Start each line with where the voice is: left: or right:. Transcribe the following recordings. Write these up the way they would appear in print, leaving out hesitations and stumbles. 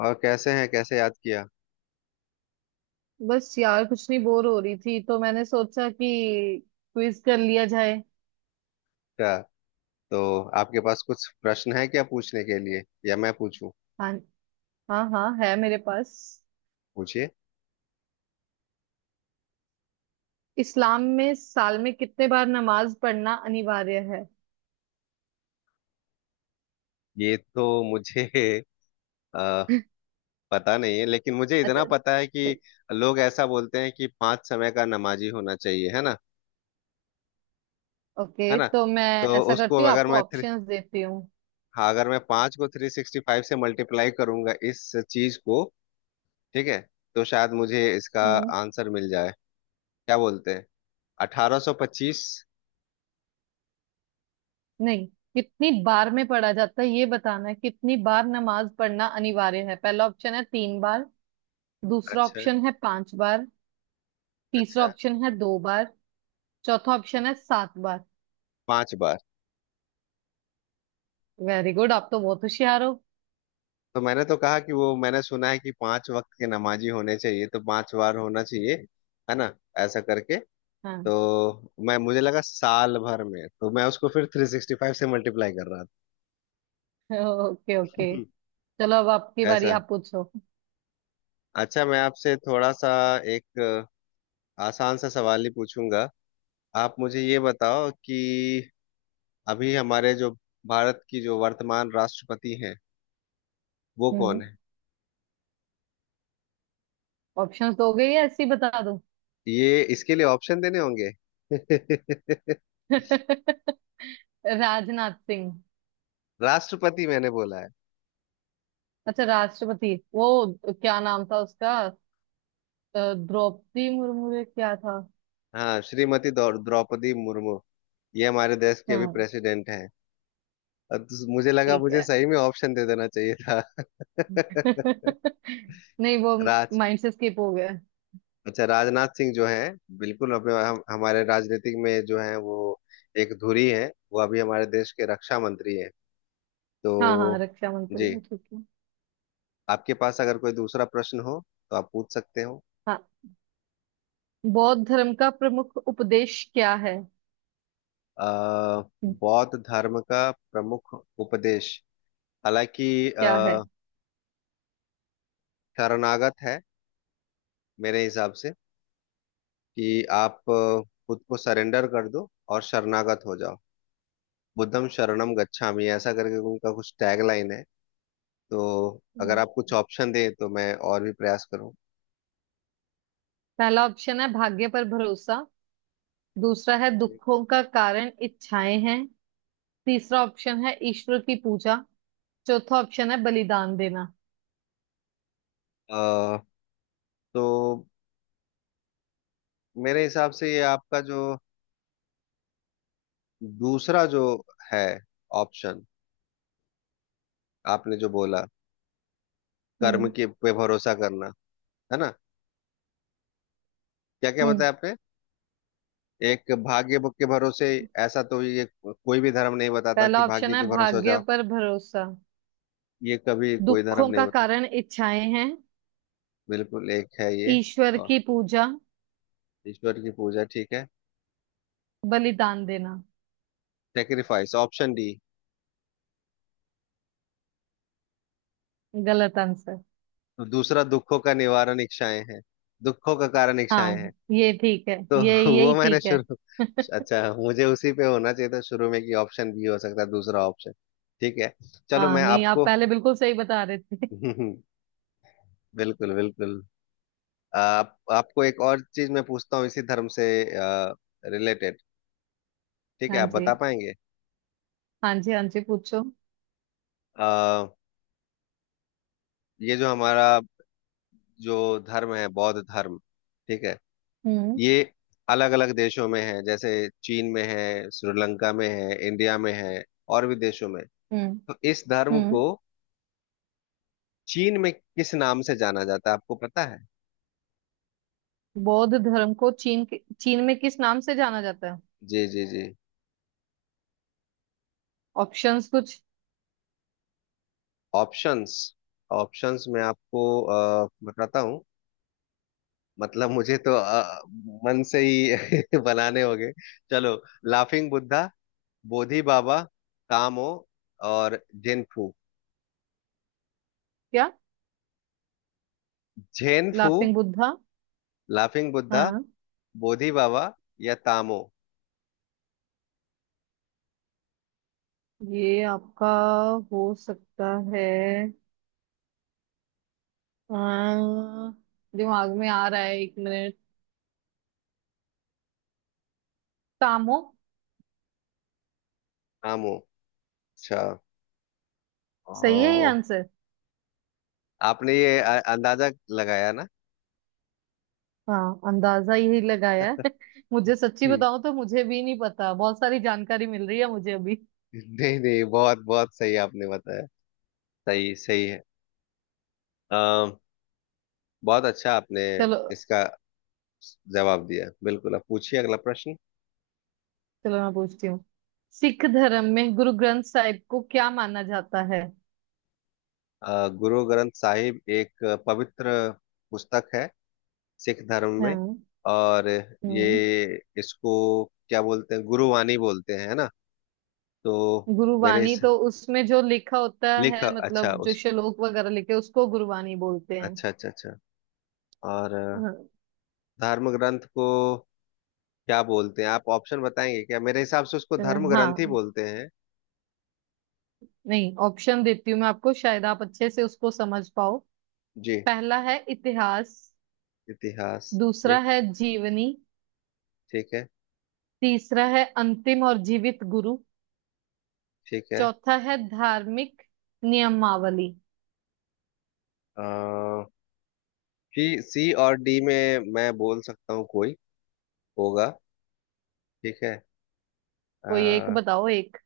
left: और कैसे हैं? कैसे याद किया?
right: बस यार कुछ नहीं बोर हो रही थी तो मैंने सोचा कि क्विज कर लिया जाए।
left: अच्छा, तो आपके पास कुछ प्रश्न है क्या पूछने के लिए, या मैं पूछूं?
right: हाँ हाँ हाँ है मेरे पास।
left: पूछिए।
right: इस्लाम में साल में कितने बार नमाज पढ़ना अनिवार्य है?
left: ये तो मुझे अ, पता नहीं है, लेकिन मुझे
right: अच्छा।
left: इतना पता है कि लोग ऐसा बोलते हैं कि 5 समय का नमाजी होना चाहिए, है ना? है
right: ओके,
left: ना?
right: तो मैं
left: तो
right: ऐसा
left: उसको,
right: करती हूँ,
left: अगर
right: आपको
left: मैं 3,
right: ऑप्शंस देती हूँ।
left: हाँ, अगर मैं 5 को 365 से मल्टीप्लाई करूंगा इस चीज को, ठीक है, तो शायद मुझे इसका
right: हम्म।
left: आंसर मिल जाए। क्या बोलते हैं? 1825।
right: नहीं। कितनी बार में पढ़ा जाता है ये बताना है, कितनी बार नमाज पढ़ना अनिवार्य है। पहला ऑप्शन है तीन बार। दूसरा
left: अच्छा।
right: ऑप्शन है पांच बार। तीसरा
left: अच्छा।
right: ऑप्शन है दो बार। चौथा
left: अच्छा।
right: ऑप्शन है सात बार।
left: 5 बार।
right: वेरी गुड, आप तो बहुत होशियार हो।
left: तो मैंने तो कहा कि वो मैंने सुना है कि 5 वक्त के नमाजी होने चाहिए, तो 5 बार होना चाहिए, है ना? ऐसा करके
right: हाँ।
left: तो मैं मुझे लगा साल भर में, तो मैं उसको फिर 365 से मल्टीप्लाई कर रहा
right: ओके ओके।
left: हम्म,
right: चलो अब आपकी
left: था।
right: बारी,
left: ऐसा।
right: आप पूछो।
left: अच्छा, मैं आपसे थोड़ा सा एक आसान सा सवाल ही पूछूंगा। आप मुझे ये बताओ कि अभी हमारे जो भारत की जो वर्तमान राष्ट्रपति हैं, वो
right: हम्म।
left: कौन है?
right: ऑप्शंस दोगे या ऐसे ही बता दूं?
left: ये इसके लिए ऑप्शन देने होंगे।
right: राजनाथ सिंह।
left: राष्ट्रपति, मैंने बोला।
right: अच्छा, राष्ट्रपति वो क्या नाम था उसका? द्रौपदी मुर्मू या क्या था?
left: हाँ, श्रीमती द्रौपदी मुर्मू ये हमारे देश की अभी
right: हाँ,
left: प्रेसिडेंट हैं। अब तो मुझे लगा
right: ठीक
left: मुझे
right: है।
left: सही में ऑप्शन दे देना चाहिए था।
right: नहीं, वो
left: राज
right: माइंड से स्किप हो गया।
left: अच्छा, राजनाथ सिंह जो है, बिल्कुल, अब हमारे राजनीतिक में जो है, वो एक धुरी है। वो अभी हमारे देश के रक्षा मंत्री है। तो,
right: हाँ हाँ, रक्षा
left: जी,
right: मंत्री ठीक है।
left: आपके पास अगर कोई दूसरा प्रश्न हो, तो आप पूछ सकते हो।
right: हाँ। बौद्ध धर्म का प्रमुख उपदेश क्या है?
left: अ, बौद्ध धर्म का प्रमुख उपदेश, हालांकि
right: क्या
left: शरणागत है, मेरे हिसाब से, कि आप खुद को सरेंडर कर दो और शरणागत हो जाओ। बुद्धम शरणम गच्छामि ऐसा करके उनका कुछ टैगलाइन है, तो अगर
right: है?
left: आप कुछ ऑप्शन दें तो मैं और भी प्रयास करूँ।
right: पहला ऑप्शन है भाग्य पर भरोसा। दूसरा है दुखों का कारण इच्छाएं हैं। तीसरा ऑप्शन है ईश्वर की पूजा। चौथा ऑप्शन है बलिदान देना।
left: अ, तो मेरे हिसाब से ये आपका जो दूसरा जो है ऑप्शन, आपने जो बोला, कर्म
right: हम्म।
left: के पे भरोसा करना, है ना? क्या क्या
right: हम्म।
left: बताया आपने? एक, भाग्य के भरोसे। ऐसा तो ये कोई भी धर्म नहीं बताता कि
right: पहला
left: भाग्य
right: ऑप्शन है
left: के भरोसे हो
right: भाग्य
left: जाओ,
right: पर भरोसा।
left: ये कभी कोई धर्म
right: दुखों
left: नहीं
right: का
left: बताता।
right: कारण इच्छाएं हैं।
left: बिल्कुल, एक है ये।
right: ईश्वर
left: और
right: की पूजा।
left: ईश्वर की पूजा, ठीक है।
right: बलिदान देना।
left: Sacrifice, option D.
right: गलत आंसर।
left: तो दूसरा, दुखों का निवारण इच्छाएं हैं, दुखों का कारण इच्छाएं हैं।
right: हाँ, ये ठीक है,
left: तो
right: ये यही
left: वो मैंने
right: ठीक है।
left: शुरू अच्छा, मुझे उसी पे होना चाहिए था शुरू में कि ऑप्शन बी हो सकता है दूसरा ऑप्शन। ठीक है, चलो
right: हाँ,
left: मैं
right: नहीं आप
left: आपको
right: पहले बिल्कुल सही बता रहे थे।
left: बिल्कुल, बिल्कुल। आप आपको एक और चीज मैं पूछता हूँ, इसी धर्म से रिलेटेड। ठीक है,
right: हाँ
left: आप बता
right: जी,
left: पाएंगे?
right: हाँ जी, हाँ जी, पूछो।
left: आ, ये जो हमारा जो धर्म है, बौद्ध धर्म, ठीक है,
right: हम्म,
left: ये अलग अलग देशों में है, जैसे चीन में है, श्रीलंका में है, इंडिया में है, और भी देशों में,
right: हम्म,
left: तो इस धर्म
right: हम्म।
left: को चीन में किस नाम से जाना जाता है, आपको पता है?
right: बौद्ध धर्म को चीन में किस नाम से जाना जाता है?
left: जी, जी, जी।
right: ऑप्शंस कुछ?
left: ऑप्शंस। ऑप्शंस में आपको बताता हूँ, मतलब मुझे तो मन से ही बनाने होंगे। चलो, लाफिंग बुद्धा, बोधि बाबा, कामो, और जेनफू।
right: क्या?
left: जेनफू।
right: लाफिंग बुद्धा।
left: लाफिंग बुद्धा,
right: हाँ।
left: बोधि बाबा, या तामो।
right: ये आपका हो सकता है। अम, दिमाग में आ रहा है, एक मिनट। तामो।
left: तामो। अच्छा।
right: सही है ये
left: ओ,
right: आंसर।
left: आपने ये अंदाजा लगाया ना
right: हाँ, अंदाजा यही लगाया है। मुझे सच्ची
left: कि,
right: बताऊं तो मुझे भी नहीं पता, बहुत सारी जानकारी मिल रही है मुझे अभी।
left: नहीं, नहीं, बहुत बहुत सही आपने बताया। सही, सही है। अम, बहुत अच्छा आपने
right: चलो।
left: इसका जवाब दिया। बिल्कुल, अब पूछिए अगला प्रश्न।
right: चलो मैं पूछती हूँ। सिख धर्म में गुरु ग्रंथ साहिब को क्या माना जाता है?
left: गुरु ग्रंथ साहिब एक पवित्र पुस्तक है सिख धर्म में,
right: हाँ।
left: और ये
right: हम्म।
left: इसको क्या बोलते हैं, गुरुवाणी बोलते हैं, है ना? तो मेरे
right: गुरुवाणी
left: इस
right: तो उसमें जो लिखा होता
left: लिख
right: है,
left: अच्छा,
right: मतलब जो
left: उस
right: श्लोक वगैरह लिखे, उसको गुरुवाणी बोलते हैं।
left: अच्छा, अच्छा, अच्छा। और
right: हाँ।
left: धर्म ग्रंथ को क्या बोलते हैं, आप ऑप्शन बताएंगे क्या? मेरे हिसाब से उसको धर्म ग्रंथ ही
right: हाँ।
left: बोलते हैं।
right: नहीं, ऑप्शन देती हूँ मैं आपको, शायद आप अच्छे से उसको समझ पाओ।
left: जी,
right: पहला है इतिहास।
left: इतिहास,
right: दूसरा
left: ठीक,
right: है जीवनी।
left: ठीक है,
right: तीसरा है अंतिम और जीवित गुरु।
left: ठीक है।
right: चौथा है धार्मिक नियमावली।
left: आ, सी, सी और डी में मैं बोल सकता हूँ कोई होगा, ठीक है।
right: कोई एक
left: आ,
right: बताओ, एक।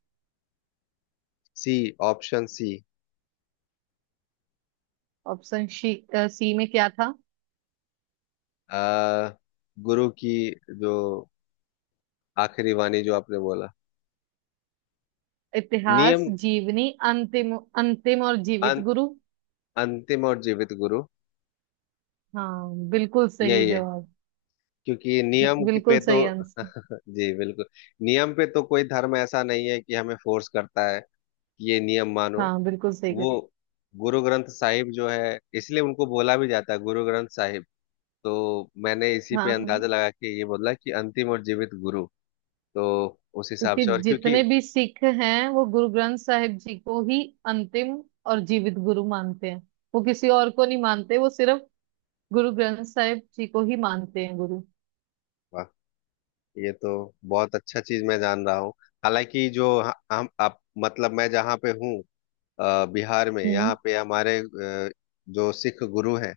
left: C, option C.
right: ऑप्शन सी। सी में क्या था?
left: आ, गुरु की जो आखिरी वाणी, जो आपने बोला, नियम।
right: इतिहास, जीवनी, अंतिम। अंतिम और जीवित
left: अं,
right: गुरु।
left: अंतिम और जीवित गुरु,
right: हाँ, बिल्कुल सही
left: यही है।
right: जवाब।
left: क्योंकि नियम की पे
right: बिल्कुल
left: तो,
right: सही आंसर।
left: जी, बिल्कुल, नियम पे तो कोई धर्म ऐसा नहीं है कि हमें फोर्स करता है, ये नियम मानो।
right: हाँ, बिल्कुल सही कर।
left: वो गुरु ग्रंथ साहिब जो है, इसलिए उनको बोला भी जाता है गुरु ग्रंथ साहिब। तो मैंने इसी पे
right: हाँ।
left: अंदाजा लगा के ये बोला कि अंतिम और जीवित गुरु। तो उस हिसाब
right: क्योंकि
left: से, और क्योंकि,
right: जितने भी सिख हैं वो गुरु ग्रंथ साहिब जी को ही अंतिम और जीवित गुरु मानते हैं। वो किसी और को नहीं मानते, वो सिर्फ गुरु ग्रंथ साहिब जी को ही मानते हैं गुरु।
left: वाह, ये तो बहुत अच्छा चीज मैं जान रहा हूँ। हालांकि जो ह- हम आप मतलब मैं जहाँ पे हूँ, बिहार में, यहाँ
right: हम्म,
left: पे हमारे जो सिख गुरु हैं,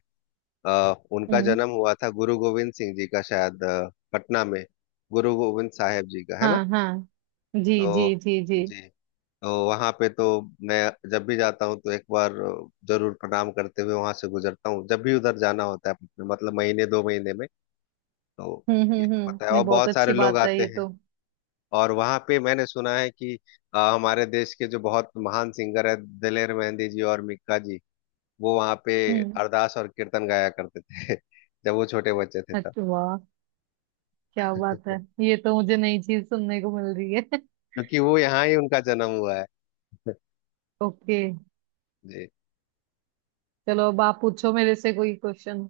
left: उनका
right: हम्म।
left: जन्म हुआ था, गुरु गोविंद सिंह जी का, शायद पटना में। गुरु गोविंद साहेब जी का, है ना?
right: हाँ हाँ, जी जी
left: तो,
right: जी जी।
left: जी, तो वहां पे तो मैं जब भी जाता हूँ तो एक बार जरूर प्रणाम करते हुए वहां से गुजरता हूँ, जब भी उधर जाना होता है मतलब महीने 2 महीने में। तो,
right: हम्म,
left: ये
right: हम्म,
left: तो
right: हम्म,
left: पता है, और
right: नहीं बहुत
left: बहुत सारे
right: अच्छी
left: लोग
right: बात है
left: आते
right: ये
left: हैं,
right: तो।
left: और वहां पे मैंने सुना है कि हमारे देश के जो बहुत महान सिंगर है, दिलेर मेहंदी जी और मिक्का जी, वो वहां पे
right: हम्म।
left: अरदास और कीर्तन गाया करते थे जब वो छोटे बच्चे थे तब।
right: अच्छा, वाह, क्या बात है। ये तो मुझे नई चीज सुनने को मिल रही है।
left: क्योंकि वो यहाँ ही उनका जन्म हुआ है।
right: ओके।
left: जी।
right: चलो अब आप पूछो मेरे से कोई क्वेश्चन।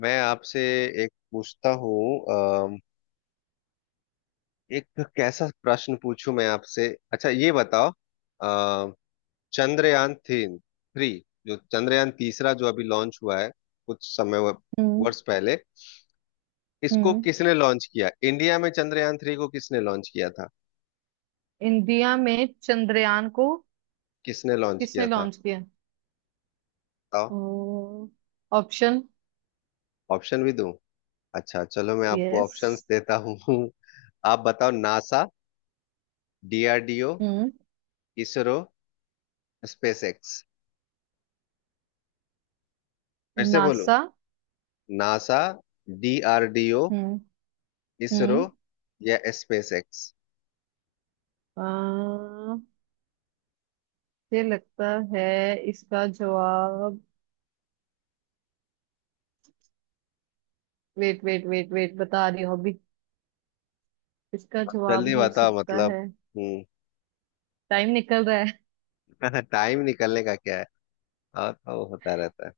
left: मैं आपसे एक पूछता हूँ, एक कैसा प्रश्न पूछूं मैं आपसे, अच्छा, ये बताओ। अ, चंद्रयान 3, जो चंद्रयान तीसरा जो अभी लॉन्च हुआ है कुछ समय वर्ष पहले, इसको
right: हम्म।
left: किसने लॉन्च किया, इंडिया में चंद्रयान 3 को किसने लॉन्च किया था?
right: इंडिया में चंद्रयान को
left: किसने लॉन्च
right: किसने
left: किया था,
right: लॉन्च किया?
left: बताओ?
right: ओ, ऑप्शन?
left: ऑप्शन भी दूं? अच्छा, चलो, मैं आपको
right: यस।
left: ऑप्शंस देता हूँ। आप बताओ, NASA, DRDO,
right: hmm.
left: ISRO, SpaceX. फिर से बोलो।
right: NASA.
left: NASA, DRDO,
right: hmm,
left: ISRO,
right: hmm.
left: या स्पेसएक्स।
right: अ, मुझे लगता है इसका जवाब। वेट वेट वेट वेट, बता रही हूँ अभी। इसका जवाब
left: जल्दी
right: हो
left: बताओ,
right: सकता
left: मतलब।
right: है।
left: हम्म
right: टाइम निकल रहा है।
left: टाइम निकलने का क्या है, और वो होता रहता है।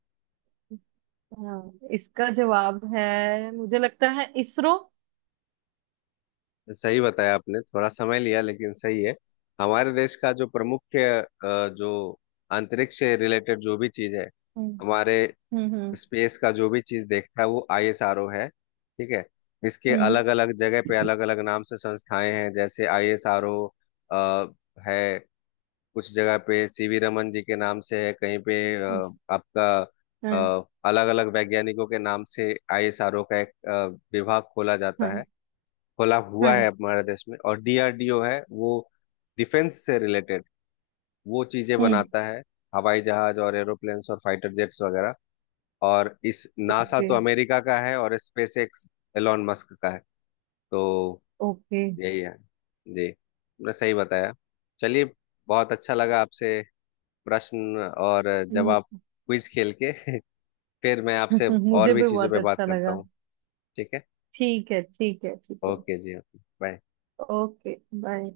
right: हाँ, इसका जवाब है, मुझे लगता है इसरो।
left: सही बताया आपने, थोड़ा समय लिया लेकिन सही है। हमारे देश का जो प्रमुख, जो अंतरिक्ष से रिलेटेड जो भी चीज है,
right: हम्म,
left: हमारे
right: हम्म,
left: स्पेस का जो भी चीज देखता है, वो आईएसआरओ है, ठीक है। इसके
right: हम्म,
left: अलग अलग जगह पे अलग अलग नाम से संस्थाएं हैं, जैसे आईएसआरओ है, कुछ जगह पे सीवी रमन जी के नाम से है, कहीं पे आपका
right: हम्म।
left: अलग अलग वैज्ञानिकों के नाम से आईएसआरओ का एक विभाग खोला
right: हाँ
left: जाता है,
right: हाँ
left: खोला हुआ है
right: हाँ।
left: हमारे देश में। और डीआरडीओ है, वो डिफेंस से रिलेटेड वो चीजें
right: हम्म।
left: बनाता है, हवाई जहाज और एरोप्लेन्स और फाइटर जेट्स वगैरह। और इस नासा
right: ओके
left: तो अमेरिका का है, और स्पेस एक्स एलॉन मस्क का है। तो,
right: ओके।
left: यही है जी, तुमने सही बताया। चलिए, बहुत अच्छा लगा आपसे प्रश्न और जवाब,
right: हम्म,
left: क्विज खेल के। फिर मैं आपसे और
right: मुझे
left: भी
right: भी
left: चीजों
right: बहुत
left: पे बात
right: अच्छा
left: करता
right: लगा।
left: हूँ, ठीक है?
right: ठीक है, ठीक है, ठीक है।
left: ओके जी, ओके, बाय।
right: Okay bye.